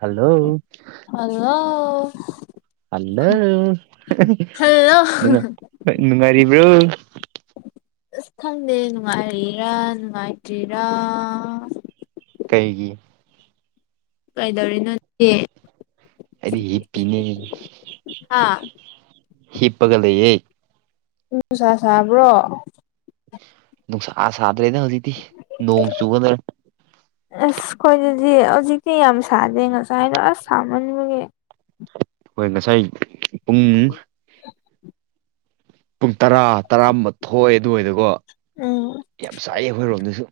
Hello ꯑꯉꯣ hello hello ꯅꯪ ꯅꯨꯡꯉꯥꯏꯔꯤꯕꯔꯣ꯫ ꯑꯁ ꯈꯪꯗꯦ ꯅꯨꯡꯉꯥꯏꯔꯤꯔꯥ ꯅꯨꯡꯉꯥꯏꯇ꯭ꯔꯤꯔꯥ ꯀꯩꯒꯤ ꯀꯩꯗꯧꯔꯤꯅꯣꯠꯇꯦ ꯑꯗꯤ ꯍ ꯄꯅꯦ ꯍꯥꯥ ꯍꯤꯄꯒꯂꯦ ꯎꯅꯨꯡꯁꯥ ꯁꯥꯕ꯭ꯔꯣ ꯅꯨꯡꯁꯥ ꯁꯥꯗ꯭ꯔꯦꯗ ꯍꯧꯖꯤꯛꯇꯤ ꯅꯣꯡ ꯆꯨꯒꯗ꯭ꯔꯦ ꯑꯁ ꯈꯈꯣꯏꯗꯗꯤ ꯍꯧꯖꯤꯛꯇꯤ ꯌꯥꯝ ꯁꯥꯗꯦ ꯉꯁꯥꯏ ꯍꯥꯏꯅꯣ ꯑꯁ ꯊꯃꯟꯕꯒꯤ ꯍꯣꯏ ꯉꯁꯥꯏ ꯄꯨꯡ ꯄꯨꯡ ꯇꯔꯥ ꯇꯔꯥꯊꯣꯏꯑ ꯑꯗꯨꯋꯥꯏꯗꯀꯣ ꯎꯝ ꯌꯥꯝ ꯁꯥꯏꯌꯦ ꯑꯩꯈꯣꯏꯔꯣꯝꯗꯁꯨ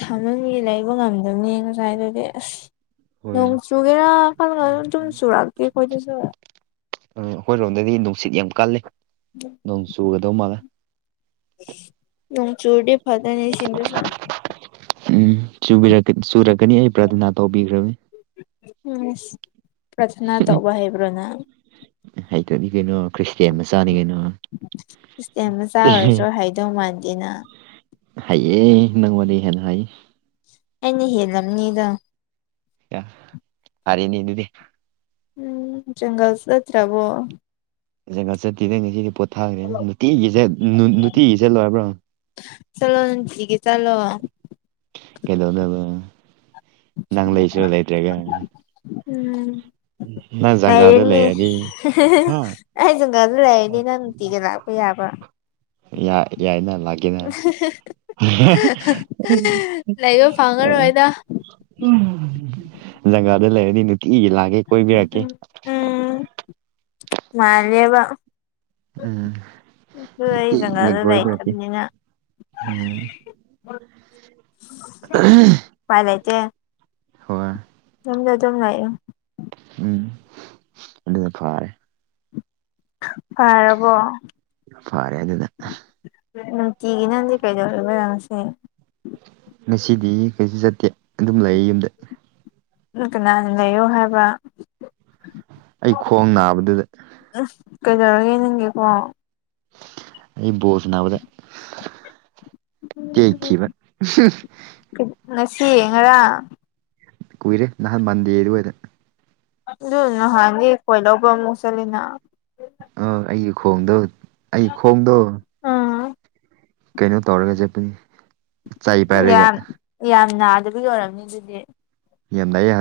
ꯊꯝꯃꯝꯃꯤ ꯂꯩꯕ ꯉꯝꯗꯕꯅꯦ ꯉꯁꯥꯏ ꯑꯗꯨꯗꯤ ꯑꯁ ꯍꯣꯏ ꯅꯣꯡ ꯆꯨꯒꯦꯔꯥꯜ ꯑꯗꯨꯝ ꯆꯨꯔꯀꯦ ꯑꯩꯈꯣꯏꯗꯤꯨꯔꯦ ꯑꯩꯈꯣꯏꯔꯣꯝꯗꯗꯤ ꯅꯨꯡꯁꯤꯠ ꯌꯥꯝ ꯀꯜꯂꯦ ꯎꯝ ꯅꯣꯡ ꯆꯨꯒꯗꯧ ꯃꯥꯜꯂꯦ ꯅꯪ ꯆꯨꯔꯗꯤ ꯐꯠꯇꯅꯦꯁꯤꯗ ꯎꯝ ꯆꯨꯔꯛꯀꯅꯤ ꯑꯩ ꯄ꯭ꯔꯊꯅꯥ ꯇꯧꯕꯤꯈ꯭ꯔꯕꯅꯤ ꯎꯝ ꯄ꯭ꯔꯊꯅꯥ ꯇꯧꯕ ꯍꯩꯕ꯭ꯔꯣꯅ ꯍꯩꯇꯅꯤ ꯀꯩꯅꯣ ꯈ꯭ꯔꯤꯁꯇꯌꯥ ꯃꯆꯥꯅꯤ ꯀꯩꯅꯣ ꯇꯧꯃꯥꯟꯇꯤꯅ ꯍꯩꯌꯦ ꯅꯪ ꯋꯥꯔꯤ ꯍꯦꯟ ꯍꯩ ꯑꯩꯅ ꯍꯦꯜꯂꯝꯅꯤꯗ ꯌꯥ ꯑꯔꯦꯅꯦ ꯗꯨꯗꯤ ꯎꯝ ꯖꯪꯒꯜ ꯆꯠꯇ꯭ꯔꯕꯣ ꯖꯒꯥ ꯆꯠꯇ꯭ꯔꯤꯒꯩ ꯉꯁꯤꯗꯤ ꯄꯣꯠ ꯊꯥꯒ꯭ꯔꯦꯅꯦ ꯅꯨꯇꯤꯒꯤ ꯖꯠ ꯅꯨꯇꯤꯒꯤ ꯆꯠꯂꯣ ꯍꯥꯢꯕ꯭ꯔ ꯆꯠꯂꯣ ꯅꯨꯡꯇꯤꯒꯤ ꯆꯠꯂꯣ ꯀꯩꯗꯧꯅꯕ ꯅꯪ ꯂꯩꯁꯨ ꯂꯩꯇ꯭ꯔꯒꯥ ꯎꯝ ꯅ ꯖꯒꯥꯗꯣ ꯂꯩꯔꯅꯤ ꯑꯩ ꯖꯪꯒꯜ ꯂꯩꯔꯗꯤ ꯅꯪ ꯅꯨꯡꯇꯤꯒꯤ ꯂꯥꯛꯄ ꯌꯥꯕ꯭ꯔꯥ ꯌꯥ ꯌꯥꯏꯅ ꯂꯥꯛ [unintelligible] ꯂꯩꯕ ꯐꯪꯉꯔꯣꯏꯗ ꯂꯪꯒꯥꯗ ꯂꯩꯔꯗꯤ ꯅꯨꯇꯤꯒꯤ ꯂꯥꯛꯒꯦ ꯀꯣꯏꯕꯤꯔꯛꯀꯦ ꯎꯝ ꯎꯝ ꯃꯥꯜꯂꯦꯕ ꯎꯝ ꯑꯗꯨ ꯑꯩ ꯅꯨꯡꯇꯤꯒꯤ ꯖꯪꯒꯜꯗ ꯀꯣꯏꯕꯤꯔꯛꯀꯦ ꯂꯩꯇꯕꯅꯤꯅ ꯎꯝ [unintelligible] ꯄꯥꯏ ꯂꯩꯇꯦ ꯍꯣꯏ ꯌꯨꯝꯗ ꯗꯨꯝ ꯂꯩꯌꯣ ꯎꯝ ꯑꯗꯨꯅ ꯐꯔꯦ ꯐꯔꯕꯣ ꯐꯔꯦ ꯑꯗꯨꯅ ꯅꯨꯡꯇꯤꯒꯤ ꯅꯪꯗꯤ ꯀꯩꯗꯧꯔꯒ ꯁꯦ ꯉꯁꯤꯗꯤ ꯀꯩꯁꯨ ꯆꯠꯇꯦ ꯑꯗꯨꯝ ꯂꯩꯌꯦ ꯌꯨꯝꯗ ꯅꯪ ꯀꯅꯥꯅ ꯂꯩꯌꯣ ꯍꯥꯏꯕ ꯑꯩ ꯈꯣꯡ ꯅꯥꯕꯗꯨꯗ ꯀꯩꯗꯧꯔꯒꯦ ꯅꯪꯒꯤꯀꯣ ꯑꯩ ꯕꯣꯜ ꯁꯅꯥꯕꯗ ꯇꯦꯠꯈꯤꯕ ꯉꯁꯤ ꯉꯔꯥꯡ ꯀꯨꯏꯔꯦ ꯅꯍꯥꯟ ꯃꯟꯗꯦ ꯑꯗꯨꯋꯥꯏꯗ ꯑꯗꯨ ꯅꯍꯥꯟꯗꯤ ꯀꯣꯏ ꯂꯧꯕ ꯑꯃꯨꯛ ꯆꯠꯂꯤꯅ ꯑꯥ ꯑꯩꯒꯤ ꯈꯣꯡꯗꯣ ꯑꯩ ꯈꯣꯡꯗꯣ ꯎꯝ ꯀꯩꯅꯣ ꯇꯧꯔꯒ ꯖꯦꯠꯄꯅꯤ ꯌꯥꯝ ꯌꯥꯝ ꯅꯥꯗꯕꯒꯤ ꯑꯣꯏꯔꯝꯅꯤ ꯑꯗꯨꯗꯤ ꯌꯥꯝ ꯅꯥꯏꯌꯦ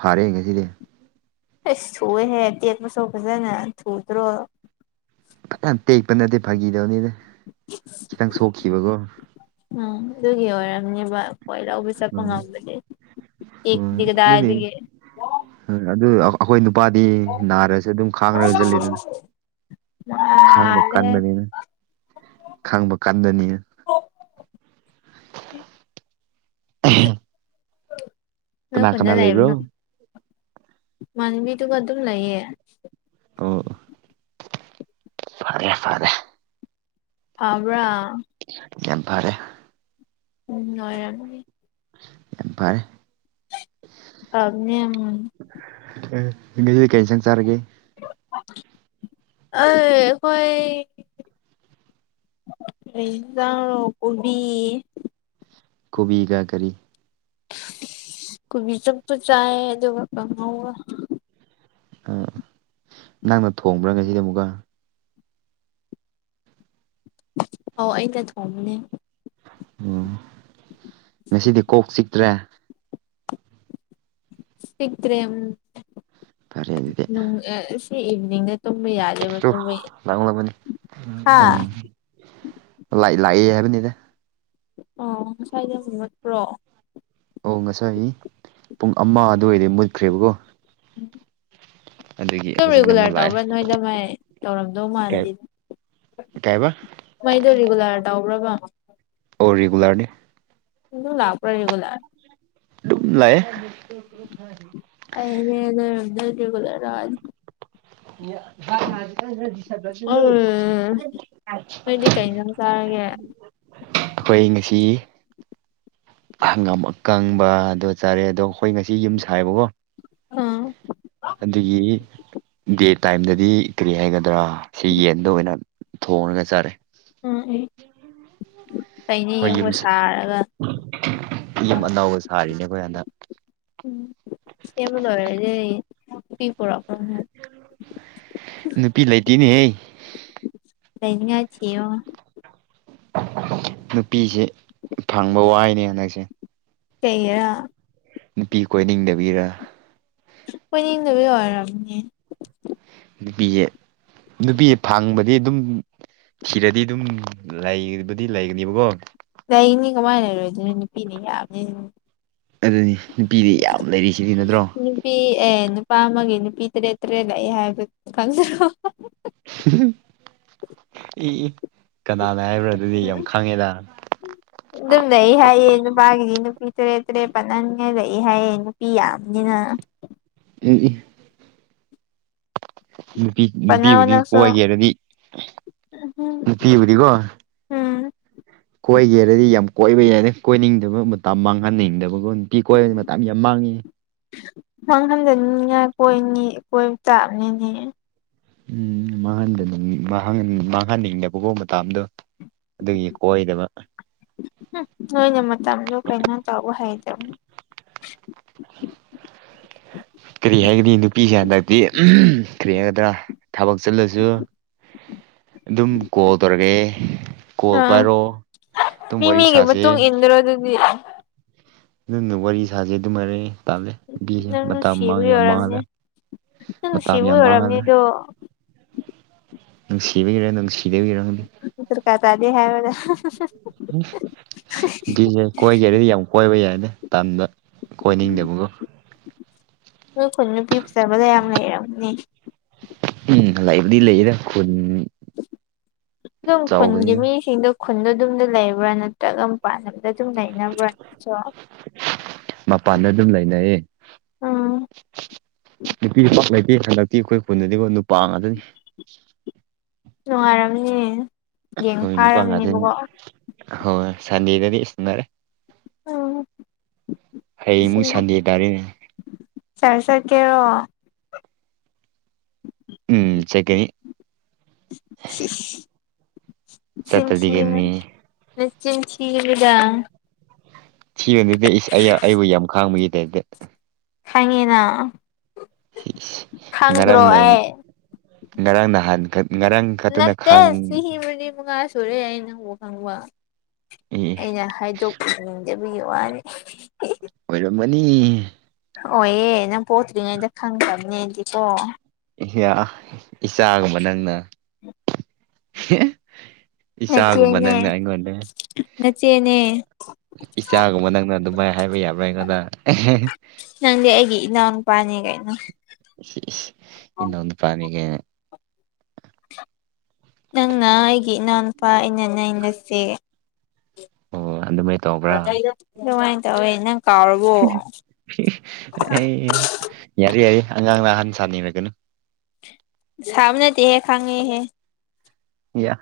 ꯐꯥꯔꯦ ꯉꯁꯤꯗꯤ ꯏꯁ ꯊꯨꯏꯌꯦꯍꯦ ꯇꯦꯛꯄꯁꯨ ꯐꯖꯅ ꯊꯨꯗ꯭ꯔꯣ ꯌꯥꯝ ꯇꯦꯛꯄ ꯅꯠꯇꯦ ꯐꯥꯈꯤꯗꯧꯅꯤꯗ ꯈꯤꯇꯪ ꯁꯣꯛꯈꯤꯕꯀꯣ ꯎꯝ ꯑꯗꯨꯒꯤ ꯑꯣꯏꯔꯝꯅꯦꯕ ꯈꯣꯏ ꯂꯧꯕ ꯆꯠꯄ ꯎꯝ ꯉꯝ [unintelligible] ꯇꯦꯛꯗꯤ ꯀꯗꯥꯏꯗꯒꯤ ꯎꯝ ꯑꯗꯨ ꯑꯩꯈꯣꯏ ꯅꯨꯄꯥꯗꯤ ꯅꯥꯔꯁꯨ ꯑꯗꯨꯝ ꯈꯥꯡꯔꯖꯜꯂꯤꯗꯨꯗꯤ ꯈꯥꯡꯕ ꯅꯥꯜꯂꯦꯍꯦ ꯀꯟꯕꯅꯤꯅ ꯈꯥꯡꯕ ꯀꯟꯗꯅꯤꯅ [unintelligible] ꯅꯣꯏ ꯀꯅꯥ ꯈꯨꯟꯗ ꯀꯅꯥ ꯂꯩꯕ꯭ꯔꯣ ꯂꯩꯕꯅꯨ ꯏꯃꯥꯟꯅꯕꯤꯗꯨꯒ ꯑꯗꯨꯝ ꯂꯩꯌꯦ ꯑꯣ ꯐꯔꯦ ꯐꯔꯦ ꯐꯕ꯭ꯔꯥ ꯌꯥꯝ ꯐꯔꯦ ꯎꯝ ꯅꯣꯏꯔꯝꯅꯤ ꯌꯥꯝ ꯐꯔꯦ ꯐꯕꯅꯦ ꯌꯥꯝꯅ ꯑꯦ ꯉꯁꯤ ꯀꯩ ꯍꯦꯟꯖꯥꯡ ꯆꯥꯔꯒꯦ ꯑꯩ ꯑꯈꯣꯏ [unintelligible] ꯀꯣꯕꯤ ꯀꯣꯕꯤꯒ ꯀꯔꯤ ꯀꯨꯕꯤ ꯆꯕꯨꯠ ꯆꯥꯏꯌꯦ ꯑꯗꯨꯒ ꯀꯥꯡꯍꯧꯒ ꯑꯥ ꯅꯪꯅ ꯊꯣꯡꯕ꯭ꯔꯥ ꯉꯁꯤꯗꯤ ꯑꯃꯨꯛꯀ ꯑꯣ ꯑꯩꯩꯅ ꯊꯣꯡꯕꯅꯦ ꯎꯝ ꯉꯁꯤꯗꯤ ꯀꯣꯛ ꯆꯤꯛꯇ꯭ꯔꯦ ꯆꯤꯛꯇ꯭ꯔꯦ ꯐꯔꯦ ꯑꯗꯨꯗꯤ ꯅꯨꯡ-ꯑ-ꯁꯤ ꯏꯚꯤꯅꯤꯡꯗ ꯇꯨꯃꯤ ꯌꯥꯗꯦꯕ ꯇꯨ ꯂꯥꯡꯂꯕꯅꯤ [unintelligible] ꯍꯥ ꯂ-ꯂꯥꯛꯏ ꯍꯥꯏꯕꯅꯤꯗ ꯑ ꯉꯁ꯭ꯋꯥꯏꯗ ꯑꯃꯨꯛ ꯃꯨꯄ꯭ꯔꯣ ꯑꯣ ꯉꯁꯥꯏ ꯄꯨꯡ ꯑꯃ ꯑꯗꯨꯋꯥꯏꯗ ꯃꯨꯠꯈ꯭ꯔꯦꯕꯀꯣ ꯎꯝ ꯑꯗꯨꯒꯤ ꯑꯗꯨꯝ ꯍꯧꯖꯤꯛꯅ ꯑꯃꯨꯛ ꯔꯤꯒꯨꯂꯔ ꯇꯧꯕ꯭ꯔꯥ ꯅꯣꯏꯗꯣ ꯃꯥꯏ ꯇꯧꯔꯝꯗꯧ ꯃꯥꯟꯗꯦ ꯀꯩꯑꯕ? ꯅꯣꯏꯗꯣ ꯔꯤꯒꯨꯂꯔ ꯇꯧꯕ꯭ꯔꯕ? ꯑꯣ ꯔꯤꯒꯨꯂꯔꯅꯤ꯫ ꯑꯗꯨꯝ ꯂꯥꯛꯄꯔ ꯔꯤꯒꯨꯂꯔ ꯗꯨꯝ-ꯂꯥꯛ ꯑ꯫ [inaudible] ꯑꯩꯅꯦ ꯅꯣꯏꯔꯣꯝꯗ ꯔꯤꯒꯨꯂꯔ ꯂꯥꯛꯑꯅꯤ꯫ [inaudible] ꯎꯝ ꯅꯣꯏꯗꯤ ꯀꯩ ꯏꯟꯖꯥꯡ ꯆꯥꯔꯒꯦ ꯑꯥ [unintelligible] ꯑꯩꯈꯣꯏ ꯉꯁꯤ ꯍꯪꯒꯥꯝ ꯑꯀꯪꯕ ꯑꯗꯣ ꯆꯥꯔꯦ ꯑꯗꯣ ꯑꯩꯈꯣꯏ ꯉꯁꯤ ꯌꯨꯝ ꯁꯥꯏꯕꯀꯣ ꯑꯗꯨꯒꯤ ꯗꯦꯠ ꯇꯥꯏꯝꯗꯗꯤ ꯀꯔꯤ ꯍꯥꯏꯒꯗ꯭ꯔꯥ ꯁꯤ ꯌꯦꯟꯗꯣ ꯑꯣꯏꯅ ꯊꯣꯡꯉꯒ ꯆꯥꯔꯦ꯫ ꯎꯝ ꯑ ꯐꯩꯅꯤ ꯍꯣꯏ ꯌꯨꯝꯒ ꯌꯨꯝ ꯁꯥꯔꯒ꯫ ꯌꯨꯝ ꯑꯅꯧꯕ ꯁꯥꯔꯤꯅꯦ ꯑꯩꯈꯣꯏ ꯍꯟꯗꯛ꯫ ꯎꯝ ꯁꯦꯝꯕ ꯂꯣꯏꯔꯗꯤ ꯅꯨꯄꯤ ꯄꯨꯔꯛ ꯅꯨꯄꯤ ꯂꯩꯇꯦꯅꯦꯍꯦ꯫ ꯂꯩꯅꯤꯉꯥꯏ ꯊꯤꯌꯣ꯫ ꯅꯨꯄꯤꯁꯦ ꯐꯪꯕ ꯋꯥꯏꯅꯦ ꯍꯟꯗꯛꯁꯦ꯫ ꯀꯩꯒꯤꯔ? ꯅꯨꯄꯤ ꯀꯣꯏꯅꯤꯡꯗꯕꯒꯤꯔ? ꯀꯣꯏꯅꯤꯡꯗꯕꯩ ꯑꯣꯏꯔꯝꯅꯤꯌꯦ꯫ ꯅꯨꯄꯤꯁꯦ-ꯅꯨꯄꯤꯁꯦ ꯐꯥꯡꯕꯗꯤ ꯑꯗꯨꯝ ꯊꯤꯔꯗꯤ ꯑꯗꯨꯝ ꯂꯩꯕꯗꯤ ꯂꯩꯒꯅꯤꯕꯀꯣ ꯂꯩꯅꯤ ꯀꯃꯥꯏꯅ ꯂꯩꯔꯣꯏꯗꯣꯏꯅꯣ ꯅꯨꯄꯤꯅꯦ ꯌꯥꯕꯅꯤꯅ꯫ ꯑꯗꯨꯅꯤ ꯅꯨꯄꯤꯗꯤ ꯌꯥꯝ ꯂꯩꯔꯤꯁꯤꯗꯤ ꯅꯠꯇ꯭ꯔꯣ꯫ ꯅꯨꯄꯤ ꯑꯦ ꯅꯨꯄꯥ ꯑꯃꯒꯤ ꯅꯨꯄꯤ ꯇꯔꯦꯠ-ꯇꯔꯦꯠ ꯂꯥꯛꯑꯦ ꯍꯥꯏꯕꯗꯨ ꯈꯪꯗ꯭ꯔꯣ꯫ ꯏ ꯀꯅꯥꯅ ꯍꯥꯏꯕ꯭ꯔꯥ ꯑꯗꯨꯗꯤ ꯌꯥꯝ ꯈꯪꯉꯦꯗ꯫ [inaudible] ꯑꯗꯨꯝ ꯂꯩ ꯍꯥꯏꯌꯦ ꯅꯨꯄꯥꯒꯤꯗꯤ ꯅꯨꯄꯤ ꯇꯔꯦꯠ-ꯇꯔꯦꯠ ꯄꯟꯅꯉꯩ ꯂꯩ ꯍꯥꯏꯌꯦ ꯅꯨꯄꯤ ꯌꯥꯝꯅꯤꯅ꯫ ꯏ- ꯢ ꯄꯥꯠꯅꯧ ꯅꯨꯄꯤ-ꯅꯨꯄꯤꯕꯨꯗꯤ ꯅꯪꯁꯨ ꯀꯣꯏꯒꯦꯔꯗꯤ ꯅꯨꯄꯤꯕꯨꯗꯤꯀꯣ ꯎꯝ ꯀꯣꯏꯒꯦꯔꯗꯤ ꯌꯥꯝ ꯀꯣꯏꯕ ꯌꯥꯔꯦ ꯀꯣꯏꯅꯤꯡꯗꯕ ꯃꯇꯝ ꯃꯥꯡꯍꯟꯅꯤꯡꯗꯕꯀꯣ꯫ ꯅꯨꯄꯤ ꯀꯣꯏꯔꯗꯤ ꯃꯇꯝ ꯌꯥꯝ ꯃꯥꯡꯉꯤ꯫ ꯃꯥꯡ ꯍꯟꯗꯅꯤꯡꯅꯤꯡꯉꯥꯏ ꯀꯣꯏꯅꯤ ꯀꯣꯏꯕ ꯇꯥꯕꯅꯤꯅꯦ꯫ ꯎꯝ ꯃꯥꯡꯍꯟꯗꯅ-ꯃꯥꯡꯍꯟꯅꯤꯡꯗꯕꯀꯣ ꯃꯇꯥꯝꯗꯣ꯫ ꯑꯗꯨꯒꯤ ꯀꯣꯏꯗꯕ ꯅꯣꯏꯅ ꯃꯇꯝꯗꯣ ꯀꯩꯅꯣ ꯇꯧꯕ ꯍꯩꯇꯕꯅꯤ ꯀꯔꯤ ꯍꯥꯏꯒꯅꯤ ꯅꯨꯄꯤꯁꯦ ꯍꯟꯗꯛꯇꯤ ꯀꯔꯤ ꯍꯥꯏꯒꯗ꯭ꯔꯥ ꯊꯕꯛ ꯆꯠꯂꯁꯨ ꯑꯗꯨꯝ ꯀꯣꯜ ꯇꯧꯔꯛꯀꯦ ꯀꯣꯜ ꯑꯥ ꯄꯥꯏꯔꯣ ꯑꯗꯨꯝ ꯋꯥꯔꯤ ꯁꯥꯁꯦ ꯆꯠꯂꯣ ꯑꯗꯨꯗꯤ ꯑꯗꯨꯅ ꯋꯥꯔꯤ ꯁꯥꯥꯁꯦ ꯑꯗꯨꯝ ꯍꯥꯏꯔꯛꯑꯦ ꯇꯜꯂꯦ ꯅꯨꯕꯤꯁꯦ ꯅꯪ ꯃꯇꯝ ꯃꯥꯡ ꯅꯨꯡꯁꯤꯕꯒꯤ ꯌꯥꯝ ꯑꯣꯏꯔꯝꯅꯤ ꯃꯥꯡꯂꯦ ꯃꯇꯝ ꯌꯥꯝ ꯃꯥꯡꯍꯟꯂꯦ ꯑꯣ ꯅꯨꯡꯁꯤꯕꯤꯒꯤꯔ ꯅꯨꯡꯁꯤ ꯗꯕꯩꯔ ꯈꯪꯗꯦ ꯗꯔꯀꯥꯔ ꯇꯥꯗꯦ ꯍꯥꯏꯌꯨꯗ [unintelligible] ꯅꯨꯄꯤꯁꯦ ꯀꯣꯏꯒꯦ ꯍꯥꯏꯔꯗꯤ ꯌꯥꯝ ꯀꯣꯏꯕ ꯌꯥꯏꯗ ꯇꯟꯕ ꯀꯣꯏꯅꯤꯡꯗꯕꯒꯣ ꯅꯣꯏ ꯈꯨꯟ ꯅꯨꯄꯤ ꯐꯖꯕ ꯌꯥꯝ ꯂꯩꯔꯝꯒꯅꯤ ꯎꯝ ꯂꯩꯕꯗꯤ ꯂꯩꯌꯦꯗ ꯈꯨꯟ ꯑꯗꯨꯝ ꯈꯨꯟꯒꯤ ꯆꯥꯎꯕꯅꯤꯅ ꯃꯤꯁꯤꯡꯗꯣ ꯈꯨꯟꯗ ꯑꯗꯨꯝꯗ ꯂꯩꯕ꯭ꯔꯥ ꯅꯠ [unintelligible] ꯄꯥꯟꯗ ꯑꯗꯨꯝ ꯂꯩꯅꯕ꯭ꯔꯥ ꯅꯪꯁꯨ ꯃꯄꯥꯟꯗ ꯑꯗꯨꯝ ꯂꯩꯅꯩꯌꯦ ꯅꯨꯄꯤ ꯄꯥꯛ ꯂꯩꯇꯦ ꯍꯟꯗꯛꯇꯤ ꯑꯩꯈꯣꯏ ꯈꯨꯟꯗꯗꯤꯀꯣ ꯅꯨꯄꯥ ꯉꯥꯛꯇꯅꯤ ꯅꯨꯡꯉꯥꯏꯔꯝꯅꯤ ꯌꯦꯡ ꯍꯣꯏ ꯅꯨꯄꯥ ꯉꯥꯠꯇꯅꯤꯅ ꯐꯥꯔꯝꯅꯤꯕꯀꯣ ꯍꯣꯏ ꯁꯟꯗꯦꯗꯗꯤ ꯏꯁ ꯎꯅꯔꯦ ꯎꯝ ꯍꯌꯦꯡ ꯃꯨꯛ ꯁꯟꯗꯦ ꯇꯥꯔꯦꯅꯦ ꯆꯥꯔꯁ ꯆꯠꯀꯦꯔꯣ ꯎꯝ ꯆꯠꯀꯅꯤ ꯆꯤꯟ ꯆꯠꯇ꯭ꯔꯗꯤ ꯊꯤꯒꯅꯨ ꯀꯩꯅꯣꯅꯦ ꯅꯆꯤꯟ ꯊꯤꯒꯅꯨꯗ ꯊꯤꯔꯅꯨꯗ ꯏꯁ ꯑꯩꯕꯨ ꯌꯥꯝ ꯈꯥꯡꯕꯒꯤ ꯇꯥꯏꯞꯗ ꯈꯪꯉꯤꯅ [unintelligible] ꯈꯪꯗ꯭ꯔꯣ ꯉꯔꯥꯡꯅ ꯑꯩ ꯉꯔꯥꯡ ꯅꯍꯥꯟ ꯉꯔꯥꯡ ꯈꯛꯇꯅ ꯅꯠꯇꯦ ꯈꯪ ꯆꯍꯤ ꯃꯔꯤ ꯃꯉꯥ ꯀꯨꯏꯔꯦ ꯑꯩ ꯅꯪꯕꯨ ꯈꯪꯕ ꯑꯩꯅ ꯍꯥꯏꯗꯣꯛ ꯈꯪꯗꯕꯒꯤ ꯋꯥꯅꯤ ꯑꯣꯏꯔꯝꯃꯅꯤ ꯑꯣꯌꯦ ꯅꯪ ꯄꯣꯛꯇ꯭ꯔꯤꯉꯩꯗ ꯈꯪꯈ꯭ꯔꯕꯅꯦ ꯑꯩꯗꯤꯀꯣ ꯌꯥ ꯏꯆꯥꯒꯨꯝꯕ ꯅꯪꯅ ꯏꯆꯥꯒꯨꯝꯕ ꯅꯆꯦꯅꯦ ꯅꯪꯅ ꯑꯩꯉꯣꯟꯗ [unintelligible] ꯏꯆꯥꯒꯨꯝꯕ ꯅꯪꯅ ꯑꯗꯨꯃꯥꯏꯅ ꯍꯥꯏꯕ ꯌꯥꯕ꯭ꯔꯥ ꯑꯩꯉꯣꯟꯗ ꯅꯪꯗꯤ ꯑꯩꯒꯤ ꯏꯅꯥꯎ ꯅꯨꯄꯥꯅꯦ ꯀꯩꯅꯣ ꯏꯅꯥꯎ ꯅꯨꯄꯥꯅꯦ ꯒꯥꯏꯅ ꯅꯪꯅ ꯑꯩꯒꯤ ꯏꯅꯥꯎꯅꯨꯄꯥ ꯑꯩꯅ ꯅꯪ ꯅꯆꯦ ꯑꯣ ꯑꯗꯨꯃꯥꯏꯅ ꯇꯧꯕ꯭ꯔꯥ ꯗꯨꯃꯥꯏꯅ ꯇꯧꯋꯦ ꯅꯪ ꯀꯥꯎꯔꯕꯣ [unintelligible] ꯌꯥꯔꯦ ꯌꯥꯔꯦ ꯑꯉꯥꯡꯅ ꯑꯍꯟ ꯁꯥꯅꯤꯡꯔꯒꯅꯨ ꯁꯥꯕ ꯅꯠꯇꯦꯍꯦ ꯈꯪꯉꯦꯍꯦ ꯌꯥ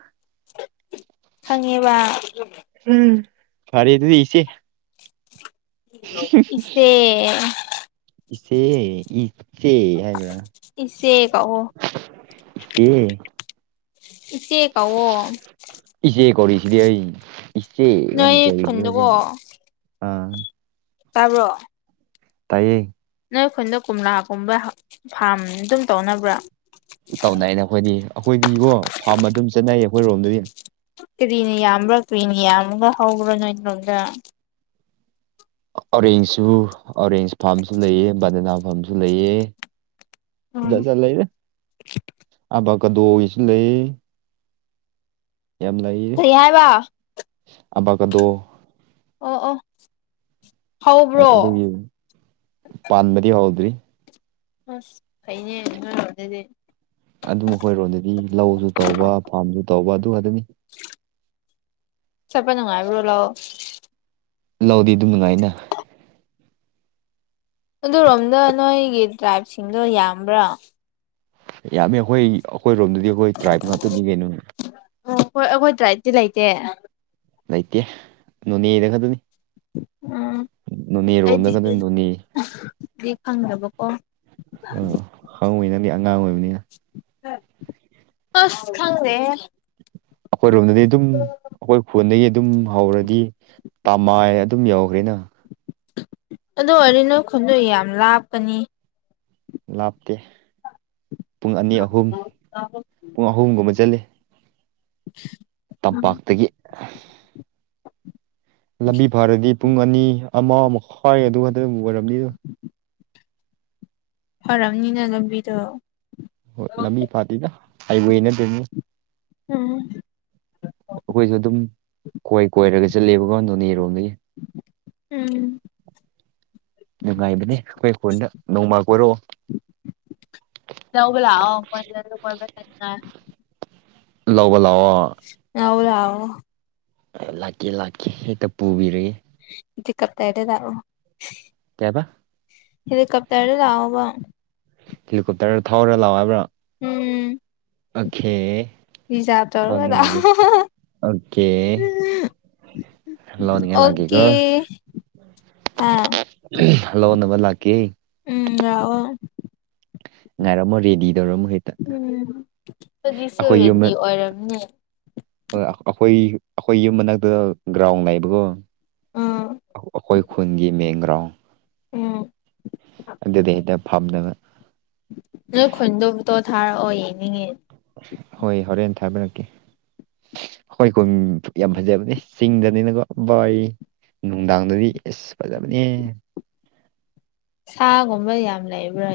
ꯈꯪꯉꯦꯕ ꯎꯝ ꯐꯔꯦ ꯑꯗꯨꯗꯤ ꯏꯆꯦ ꯏꯆꯦ ꯏꯆꯦ ꯏ ꯏꯆꯦ ꯍꯥꯏꯕ꯭ꯔꯥ ꯏꯆꯦ ꯀꯧꯋꯣ ꯏꯆꯦ ꯏꯆꯦ ꯀꯋꯣ ꯏꯆꯦ ꯀꯧꯔꯤꯁꯤꯗꯤ ꯑꯩ ꯏꯆꯦ ꯍꯥꯏꯅ ꯅꯣꯏ ꯀꯧꯔꯤꯁꯤꯗꯤ ꯈꯨꯟꯗꯀꯣ ꯍꯨꯖꯤꯛ ꯑꯥ ꯇꯥꯕ꯭ꯔꫭ ꯇꯥꯏꯌꯦ ꯅꯣꯏ ꯑꯩꯈꯣꯏꯗ ꯀꯣꯝꯂꯥꯒꯨꯝꯕ ꯐꯥꯝ ꯑꯗꯨꯝ ꯇꯧꯅꯕ꯭ꯔꯥ ꯇꯧꯅꯩꯅ ꯑꯩꯈꯣꯏꯗꯤ ꯑꯩꯈꯣꯏꯗꯤꯀꯣ ꯐꯥꯔꯝ ꯑꯗꯨꯝ ꯆꯠꯅꯩꯌꯦ ꯑꯩꯈꯣꯏ ꯔꯣꯝꯗꯗꯤ ꯀ꯭ꯔꯤꯅ ꯌꯥꯝꯕ꯭ꯔꯥ ꯀ꯭ꯔꯤꯅ ꯌꯥꯝꯃꯒ ꯍꯧꯧꯕ꯭ꯔꯣ ꯅꯣꯏꯉꯣꯝꯗ ꯑꯣꯔꯦꯟꯖꯁꯨ ꯑꯣꯔꯦꯟꯖ ꯐꯥꯔꯝꯁꯨ ꯂꯩꯑ ꯕꯟꯗꯅꯥ ꯐꯥꯝꯁꯨ ꯂꯩꯑꯦ ꯎꯝ ꯖꯥꯠ ꯖꯥꯠ ꯂꯩꯔꯦ ꯑꯕ ꯀꯗꯣꯒꯤꯁꯨ ꯂꯩ ꯌꯥꯝ ꯂꯩ ꯀꯔꯤ ꯍꯥꯏꯕ ꯑꯕꯥꯒꯗꯣ ꯑꯣ ꯑꯣ ꯍꯧꯕ꯭ꯔꯣ ꯑꯗꯨꯒꯤ ꯄꯥꯟꯕꯗꯤ ꯍꯧꯗ꯭ꯔꯤ ꯑꯁ ꯐꯥꯏꯅꯦ [unintelligible] ꯑꯗꯨ ꯑꯈꯣꯏꯔꯣꯗꯗꯤ ꯂꯧꯁꯨ ꯇꯧꯕ ꯐꯥꯝꯁꯨ ꯇꯧꯕ ꯑꯗꯨ ꯑꯗꯨ ꯑꯗꯨꯅꯤ ꯆꯄ ꯅꯨꯡꯉꯥꯏꯕ꯭ꯔꯣ ꯂꯧ ꯂꯧꯗꯤ ꯑꯗꯨꯝ ꯅꯨꯡꯉꯥꯏꯅ ꯑꯗꯨꯔꯣꯝꯗ ꯅꯣꯏꯒꯤ ꯇꯔꯥꯏꯕꯁꯤꯡꯗꯣ ꯌꯥꯝꯕ꯭ꯔꯥ ꯌꯥꯝꯃꯦ ꯑꯩꯈꯣꯏ ꯑꯩꯈꯣꯏꯔꯣꯝꯗꯗꯤ ꯑꯩꯈꯣꯏ ꯇ꯭ꯔꯥꯏꯞ ꯉꯥꯛꯇꯅꯤ ꯀꯩꯅꯣꯅꯦ ꯑꯣ ꯑꯈꯣꯏ ꯑꯩꯈꯣꯏ ꯇ꯭ꯔꯥꯏꯕꯗꯤ ꯂꯩꯇꯦ ꯂꯩꯇꯦ ꯅꯣꯅꯦꯗ ꯈꯛꯇꯅꯤ ꯎꯝ ꯅꯣꯅꯦꯔꯣꯝꯗ ꯈꯛꯇ ꯑꯩꯗꯤꯗꯤ ꯅꯣꯅꯦ ꯐꯪꯗꯕꯀꯣ ꯈꯪꯉꯣꯏ ꯅꯪꯗꯤ ꯑꯉꯥꯡ ꯑꯣꯏꯕꯅꯤꯅ ꯑꯁ ꯈꯪꯗꯦꯍꯦ ꯑꯩꯈꯣꯏꯔꯣꯝꯗꯗꯤ ꯑꯗꯨꯝ ꯑꯩꯈꯣꯏ ꯈꯨꯣꯟꯗꯒꯤ ꯑꯗꯨꯝ ꯍꯧꯔꯗꯤ ꯇꯝꯃꯥꯏ ꯑꯗꯨꯝ ꯌꯥꯎꯈ꯭ꯔꯦꯅ ꯑꯗꯨ ꯑꯣꯏꯔꯗꯤ ꯅꯣꯏ ꯈꯨꯟꯗꯣ ꯌꯥꯝ ꯂꯥꯞꯄꯅꯤ ꯂꯥꯞꯇꯦ ꯄꯨꯡ ꯑꯅꯤ ꯑꯍꯨꯝ ꯄꯨꯡ ꯑꯍꯨꯝꯒꯨꯝꯕ ꯆꯜꯂꯤ [unintelligible] ꯇꯝꯄꯥꯛꯇꯒꯤ ꯂꯝꯕꯤ ꯐꯥꯔꯗꯤ ꯄꯨꯡ ꯑꯅꯤ ꯑꯃ ꯃꯈꯥꯏ ꯑꯗꯨ ꯈꯛꯇ ꯑꯣꯏꯔꯝꯅꯤ ꯐꯔꯝꯅꯤꯅ ꯂꯝꯕꯤꯗꯣ ꯍꯣꯏ ꯂꯝꯕꯤ ꯐꯥꯗꯦꯗ ꯍꯥꯏꯋꯦꯅꯠꯇꯝꯅꯤ ꯎꯝ ꯑꯩꯈꯣꯏꯁꯨ ꯑꯗꯨꯝ ꯈꯣꯏ ꯀꯣꯏꯔꯒ ꯆꯠꯂꯦꯕꯀꯤ ꯅꯣꯅꯦ ꯔꯣꯝꯗꯒꯤ ꯎꯝ ꯅꯨꯡꯉꯥꯏꯕꯅꯦ ꯑꯩꯈꯣꯏ ꯈꯣꯟꯗ ꯅꯣꯡꯃ ꯀꯣꯔꯛꯑꯣ ꯂꯧꯕ ꯂꯛꯑꯣ [unintelligible] ꯀꯣꯏꯕꯥ ꯆꯠꯅꯤꯉꯥꯏ ꯂꯧꯕ ꯂꯥꯛꯑꯣ ꯂꯧꯕ ꯂꯛꯑꯣ ꯂꯥꯛꯀꯦ ꯂꯥꯛꯀꯦ ꯍꯦꯛꯇ ꯄꯨꯕꯤꯔꯒꯦ ꯗꯤꯀꯞꯇꯔꯗ ꯂꯥꯛꯑꯣ ꯀꯩ ꯍꯥꯏꯕ ꯍꯤꯂꯤꯀꯞꯇꯔ ꯂꯛꯑꯣ ꯕꯥ ꯍꯦꯂꯤꯀꯣꯞꯇꯔ ꯊꯥꯎꯔ ꯂꯥꯛꯑꯣꯏꯕ꯭ꯔꯥ ꯎꯝ ꯑꯣꯀꯦ ꯊꯧꯍꯟꯒꯦ ꯂꯥꯛꯀꯦ ꯑꯣꯀꯦ [unintelligible] ꯂꯧꯅꯤꯡꯉꯥꯏ ꯑꯣꯀꯦ ꯂꯥꯛꯀꯦꯀꯣ ꯍꯥ ꯂꯣꯅꯕ ꯂꯛꯀꯦ ꯎꯝ ꯂꯛꯑꯣ ꯉꯥꯏꯔꯝꯃꯣ ꯔꯦꯗꯤ ꯇꯧꯔꯝꯃ ꯍꯦꯠ ꯎꯝ ꯍꯧꯖꯤꯛꯁꯨ ꯔꯦꯗꯤ ꯑꯣꯏꯔꯝꯅꯦ ꯍꯣꯏ ꯑꯩꯈꯣꯏ ꯑꯩꯈꯣꯏ ꯌꯨꯝ ꯃꯅꯥꯛꯇ ꯒ꯭ꯔꯥꯎꯟ ꯂꯩꯕꯀꯣ ꯎꯝ ꯑꯩꯈꯣꯏ ꯈꯨꯟꯒꯤ ꯃꯦꯟꯒ꯭ꯔꯥꯎꯟ ꯎꯝ ꯑꯗꯨꯗ ꯍꯦꯛꯇ ꯐꯝꯅꯕ ꯅꯣꯏ ꯈꯨꯟꯗꯨ ꯐꯨꯇꯣ ꯊꯥꯔꯛꯑꯣ ꯌꯦꯡꯅꯤꯡꯉꯦ ꯍꯣꯏ ꯍꯣꯔꯦꯟ ꯊꯥꯕꯤꯔꯛꯀꯦ ꯍꯣꯏ ꯀꯨꯝ ꯌꯥꯝ ꯐꯖꯕꯅꯦ ꯆꯤꯡꯗꯅꯤꯅꯀꯣ ꯕꯥꯏ ꯅꯨꯡꯗꯥꯡꯗꯗꯤ ꯏꯁ ꯐꯖꯕꯅꯦꯍꯦ ꯁꯥꯒꯨꯝꯕ ꯌꯥꯝ ꯂꯩꯕ꯭ꯔꯥ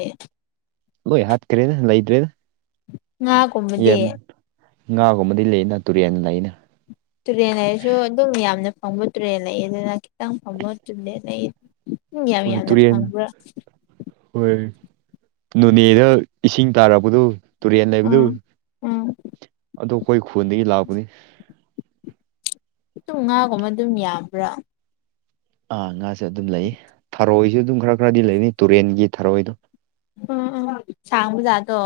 ꯂꯣꯏ ꯍꯥꯠꯈ꯭ꯔꯦꯗ ꯂꯩꯇ꯭ꯔꯦꯗ ꯉꯥ ꯌꯦꯝ ꯉꯥꯒꯨꯝꯕꯗꯤ ꯂꯩꯌꯦꯅ ꯇꯨꯔꯦꯟ ꯂꯩꯅ ꯇꯨꯔꯦꯜ ꯂꯩꯔꯁꯨ ꯑꯗꯨꯝ ꯌꯥꯝꯅ ꯐꯪꯕ ꯇꯨꯔꯦꯜ ꯂꯩꯌꯦ ꯑꯗꯨꯅ ꯈꯤꯇꯪ ꯐꯪꯕ ꯇꯨꯔꯦꯜ ꯂꯩ ꯎꯝ ꯌꯥꯝ ꯍꯣꯏ ꯌꯥꯝꯅ ꯇꯨꯔꯦꯟ ꯐꯪꯕ꯭ꯔꯥ ꯍꯣꯏ ꯅꯣꯅꯦꯗ ꯏꯁꯤꯡ ꯇꯥꯔꯛꯄꯗꯨ ꯇꯨꯔꯦꯟ ꯂꯩꯕꯗꯨ ꯎꯝ ꯎꯝ ꯑꯗꯨ ꯑꯩꯈꯣꯏ ꯈꯨꯟꯗꯒꯤ ꯂꯥꯛꯄꯅꯤ ꯑꯗꯨꯝ ꯉꯥꯒꯨꯝꯕ ꯑꯗꯨꯝ ꯌꯥꯝꯕ꯭ꯔꯥ ꯑꯥ ꯉꯥꯁꯦ ꯑꯗꯨꯝ ꯂꯩ ꯊꯔꯣꯏꯁꯨ ꯑꯗꯨꯝ ꯈꯔ ꯈꯔꯗꯤ ꯂꯩꯅꯤ ꯇꯨꯔꯦꯟꯒꯤ ꯊꯔꯣꯏꯗꯣ ꯑꯥ ꯑꯥ ꯁꯥꯡꯕ ꯖꯥꯠꯇꯣ